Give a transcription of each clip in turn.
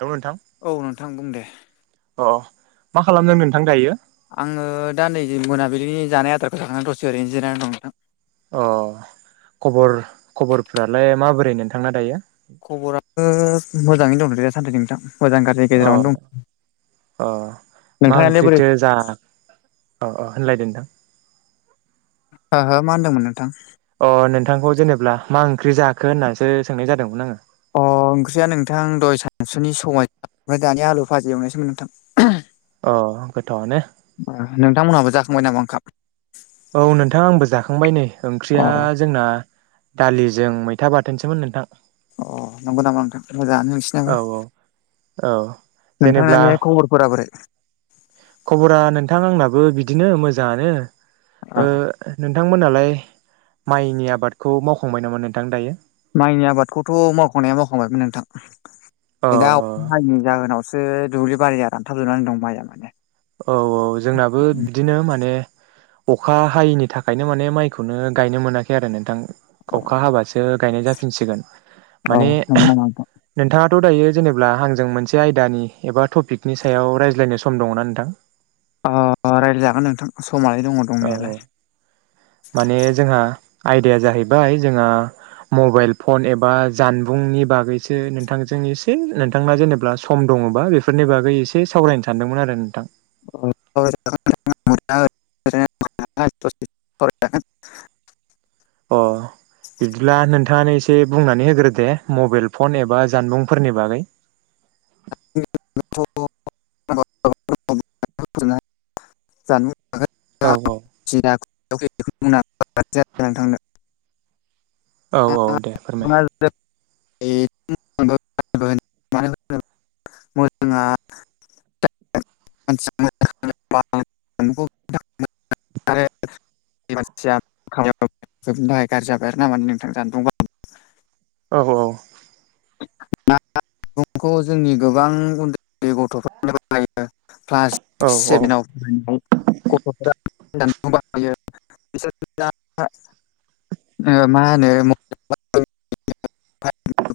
Hello नोंथां औ नोंथां बुं दे अ मा खालामदों नोंथां दायो? आङो दा नै मोनाबिलिनि जानाय आदारखौ जाखांना दसे ओरैनो जिरना दं नोंथां अ खबर खबरफ्रालाय माबोरै नोंथांना दायो? खबराबो मोजाङैनो दं दा सानदि नोंथां। मोजां गाज्रि अ गेजेरावनो दं अ मा नोंथाङालाय बोरै ओंख्रिथो जा अ होनलायदो नोंथां हा हो मा होनदोंमोन नोंथां? अ नोंथांखौ जेनेबा मा ओंख्रि जाखो होन्नानैसो सोंनाय जादोंमोन आङो अ ओंख्रिया नोंथां दहाय सानसुनि समाय ओमफ्राय दानि आलु भाजि एवनायसोममोन नोंथां। अ गोथावआनो बाय नामा ओंखाम औ नोंथां आंबो जाखांबाय नै अ ओंख्रिया जोंना दालिजों मैथ था बाथोनसोमोन नोंथां अ नंगौ नामा नोंथां मोजाङानो नोंसिनाबो औ औ औ जेनेब्ला नोंथांनानिहाय खबरफोरा बोरै? खबरा नोंथां आंनाबो बिदिनो मोजाङानो ओ नों थांमोनहालाय माइनि आबादखौ मावखांबाय नामा नोंथां दायो? माइनि आबादखौथ' मावखांनाया मावखांबायमोन अ नोंथां दा अ अखा हायैनि जाहोनावसो दुब्लि बखरिया रानथाब जोबनानै दं माइया माने औ औ जोंनाबो बिदिनो माने अखा हायैनि थाखायनो माने माइखौनो गायनो मोनाखै आरो नोंथां अ अखा हाबासो गायनाय जाफि सिगोन औ नंगौ नामा नोंथां थ' दायो जेनेब्ला आंजों मोनसे आयदानि एबा टपिकनि सायाव रायज्लायनो सम दङना नोंथां? अ रायज्लायजागोन नोंथां। समालाय दङ औ दंनायालाय। माने जोंहा आयदाया जाहैबाय जोंहा मबाइल फन एबा जानबुंनि बागैसो नोंथांजों एसे नोंथांना जेनेबा सम द ङोबा बेफोरनि बागै एसे सावरायनो सानदोंमोन आरो नोंथां। [inaudible] अ बिबदिब्ला नोंथाङानो एसे बुंनानै होग्रो दे मबाइल फन एबा जानबुंफोरनि बागै। [inaudible] [unintelligible] औ [unintelligible] औ दे फोरमाय [unintelligible] [unintelligible] [unintelligible] [unintelligible] थाखाय गाज्रि जाबाय आरो ना माने नोंथां जानबुं [unintelligible] औ औ [unintelligible] बुंखौ जोंनि गोबां उन्दै उन्दै गथ'फ्रानो [unintelligible] क्लास सिक्स सेभेनाव फरायनायाव गथ'फोरा [unintelligible] ओ मा होनो [unintelligible]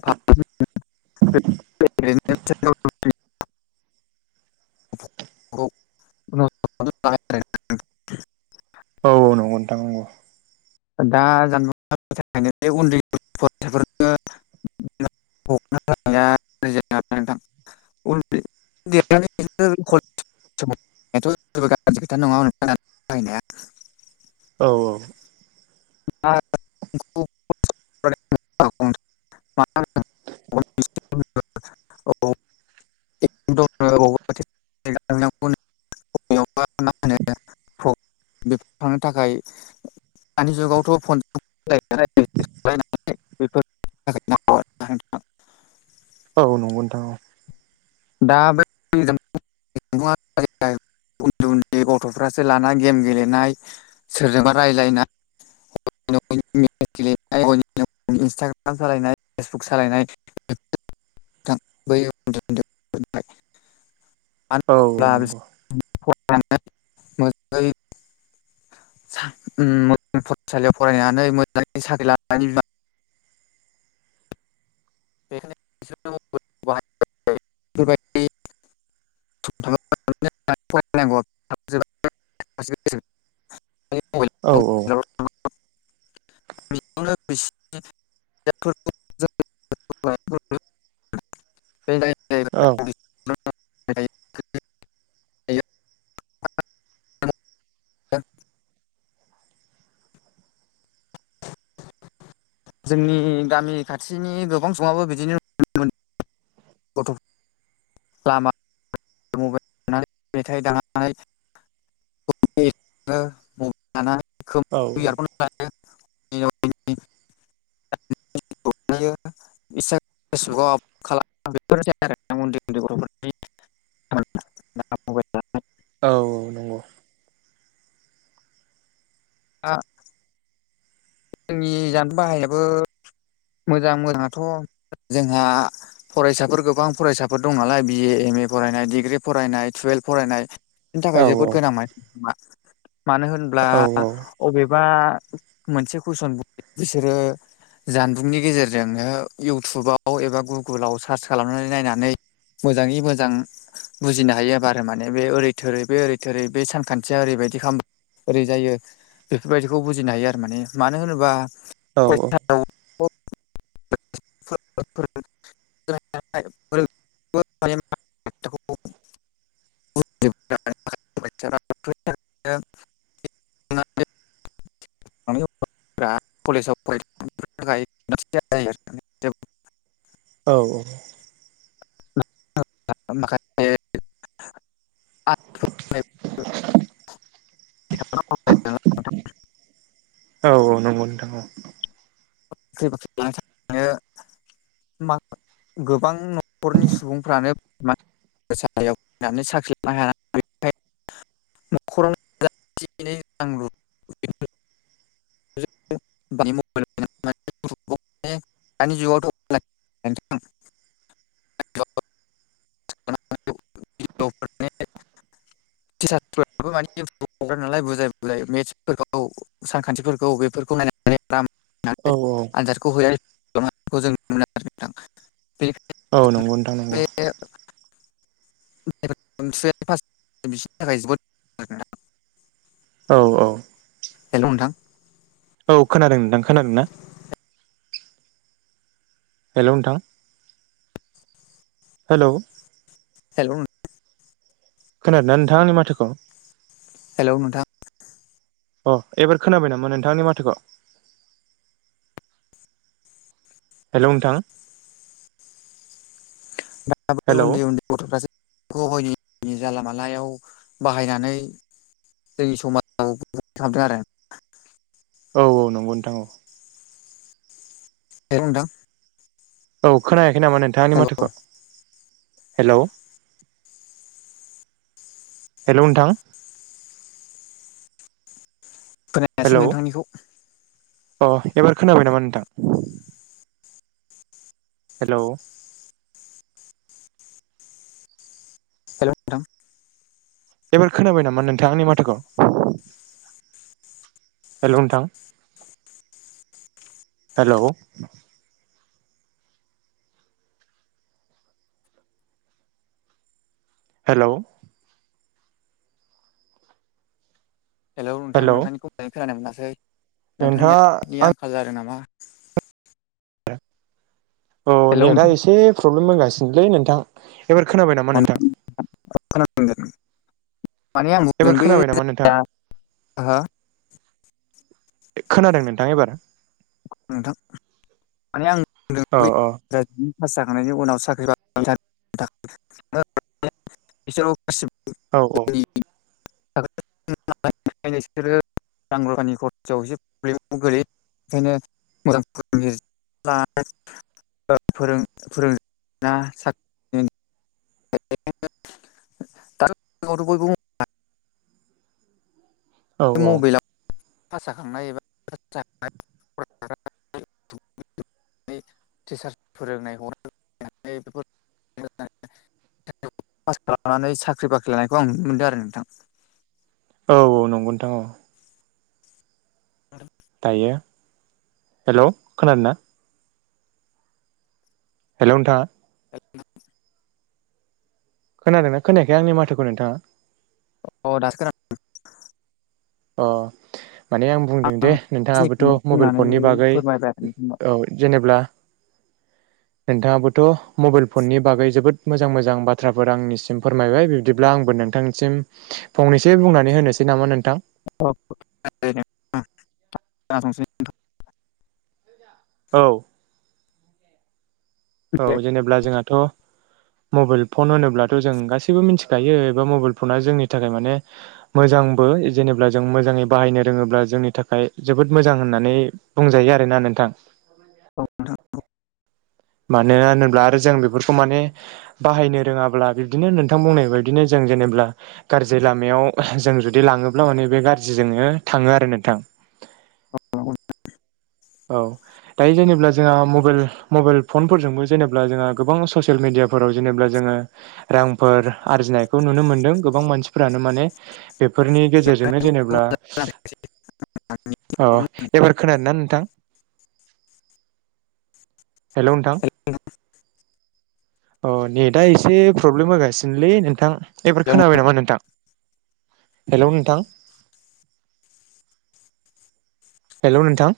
[unintelligible] औ औ नंगौ नोंथां नंगौ। दा जान थाख [unintelligible] [unintelligible] [unintelligible] [unintelligible] नायाथ' जेबो गाज्रि खोथा नङा [unintelligible] बाहायनाया औ औ [unintelligible] [unintelligible] [unintelligible] बबेयाव बा मा होनो बेफ थांनो थाखाय दानि जुगावथ' फन [unintelligible] [unintelligible] औ नंगौ नोंथां औ दा [unintelligible] उन्दै उन्दै गथ'फ्रासो लाना गेम गेलेनाय सोरजोंबा रायज्लायनाय [inaudible] [unintelligible] इन्सटाग्राम सालायनाय फेसबुक सालायनाय [unintelligible] [unintelligible] औ नंगौ [unintelligible] ओम [unintelligible] सालियाव फरायनानै मोजाङै साख्रि लानायानानै बिमा [unintelligible] [unintelligible] औ औ [unintelligible] [unintelligible] औ [unintelligible] जोंनि गामि खाथिनि गोबां समङाबो बिदिनो नुनो [unintelligible] गथ' लामा मबे ना मेथाय दामनाय औ [unintelligible] [unintelligible] [inaudible] [unintelligible] [unintelligible] औ औ नंगौ। हा जोंनि जामबुं बाहायाबो मोजां मोजाङाथ' जोंहा फरायसाफोर गोबां फरायसाफोर दं नालाय बिए एम ए फरायनाय डिग्रि फरायनाय टुवेल्भ फरायनाय बिनि औ थाखाय औ जोबोद गोनां। मानो होनब्ला अबेबा मोनसे कुइसन बिसोरो जानबुंनि गेजेरजोंनो इउटुबाव एबा गुगोलाव सार्च खालामनानै नायनानै मोजाङै मोजां बुजिनो हायो बार माने बे ओरै थोरै बे ओरै थोरै बे सानखान्थिया ओरैबायदि जायो बेफोरबायदिखौ बुजिनो हायो आरो माने मानो होनोबा औ औ‌ अख [unintelligible] फोर [inaudible] [unintelligible] म [unintelligible] [unintelligible] औ औ। माखा [unintelligible] [inaudible] लानो औ औ नंगौ नोंथां। बाख्रि बाख्रि जो [unintelligible] गोबां न'खरनि सुबुंफ्रानो फरायसालियाव फनानै साख्रि लानो हाया। न'खरावथिै रां रु [unintelligible] मबल [unintelligible] दानि जुगावथ' [unintelligible] आ [unintelligible] [unintelligible] म्रा नालाय बुजाय बुजाय मेट्सफोरखौ सानखान्थिफोरखौ बेफोरखौ नायनानै आरो न औ औ आनजादखौ हो खालाम जों नुनो मोनो आरो नोंथां। [unintelligible] औ नंगौ नोंथां नंगौ। बिसनि थाखाय जोबोद आ [unintelligible] औ औ। हेल' नोंथां। औ खोनादों नोंथां खोनादों ना? हेल' नोंथां! हेल' हेल' खोनादों ना नोंथां आंनि माथोखौ? हेल' नोंथां अ एबार खोनाबाय नामा नोंथांआआंनि माथोखौ? हेल' नोंथां हेलौ उन्दै उन्दै गथ'फ्रासो जानला मानलायाव बाहायनानै जोंनि समाजाव खालामदों आरो। [unintelligible] औ औ नंगौ नोंथां औ। नोंथां। [inaudible] औ खोनायाखै नामा नोंथांआआंनि हेल' माथोखौ? हेल' हेल' नथां खोनायासै नोंथांनिखौ। अ एबार खोनाबाय नामा नोंथां? हेल' हेल' नोंथां एबार खोनाबाय नामा नोंथां आंनि माथोखौ? हेल' नोंथां हेल' हेल' हेलौ नोंथां नोंथांनिखौलानि खोनानो मोनासै नोंथाङा नोंथांनिया [unintelligible] आंखाल जादों नामा? औ हेल' नेटआ नोंथां एसे प्रब्लेम होगासिनोलै नोंथां। एबार खोनाबाय नामा नोंथां? खोनादों माने आं बुंदों एबार बे खोनाबाय नामा नोंथाङा [unintelligible] खोनादों नोंथां एबार? नोंथां माने आं बुंदों औ बै औ जाय पास जाखांनायनि उनाव साख्रि [unintelligible] औ औ जोंनि [unintelligible] रां रुफानि खरसायाव एसे प्रब्लेमाव गोलैयो बेओंखायनो मोजां फोर [unintelligible] [unintelligible] औ औ भासा जाखांनाय एबा [unintelligible] [unintelligible] [unintelligible] पास खालामनानै साख्रि बाख्रि लानायखौ आं नुनो मोनदों आरो नोंथां औ औ नंगौ नथां औ [unintelligible] दायो हेल' खोनादों ना? हेल' नोंथाङा [unintelligible] खोनादोंना खोनायाखै आंनि माथोखौ नोंथाङा? अ दासो खोनादों। अह माने आं बुंदों दे नोंथाङाबोथ' खिनिखौनो मबाइल बुंनानै फननि बागै फोरमायबाय आरो नोंथांनो औ जेनेब्ला [inaudible] नोंथाङाबोथ' मबाइल फननि बागै जोबोद मोजां मोजां बाथ्राफोर आंनिसिम फोरमायबाय बिब्दिब्ला आंबो नोंथांनिसिम फंनैसो बुंनानै होनोसै नामा नोंथां? [unintelligible] औ औ जेनेबा जोंहाथ' मबाइल फन होनोब्लाथ' जों गासैबो मिथिखायो एबा मबाइल फना जोंनि थाखाय माने मोजांबो जेनेब्ला जों मोजाङै बाहायनो रोङोब्ला जोंनि थाखाय जोबोद मोजां होननानै बुंजायो आरोना नोंथां। [inaudible] औ नोंथां बुं [unintelligible] होनोब्ला आरो जों बेफोरखौ माने बाहायनो रोङाब्ला बिदिनो नोंथां बुंनाय बायदिनो जों जेनेब्ला गाज्रि लामायाव जों जुदि लाङोब्ला माने बे गाज्रिजोंनो थाङो आरो नोंथां। [inaudible] औ दायो जेनेबा जोंहा मबाइल मबाइल फनफोरजोंबो जेनेबा जोंहा गोबां ससियेल मिडिया फोराव जेनेब्ला जोङो रांफोर आरजिनायखौ नुनो मोनदों गोबां मानसिफोरानो माने बेफोरनि गेजेरजोंनो जेनेब्ला अ एबार खोनादों ना नोंथां? हेल' नोंथां अ नेटआ एसे प्रब्लेम होगासिनोलै नोंथां एबार खोनाबाय नामा नोंथां? हेलौ नोंथां हेलौ नोंथां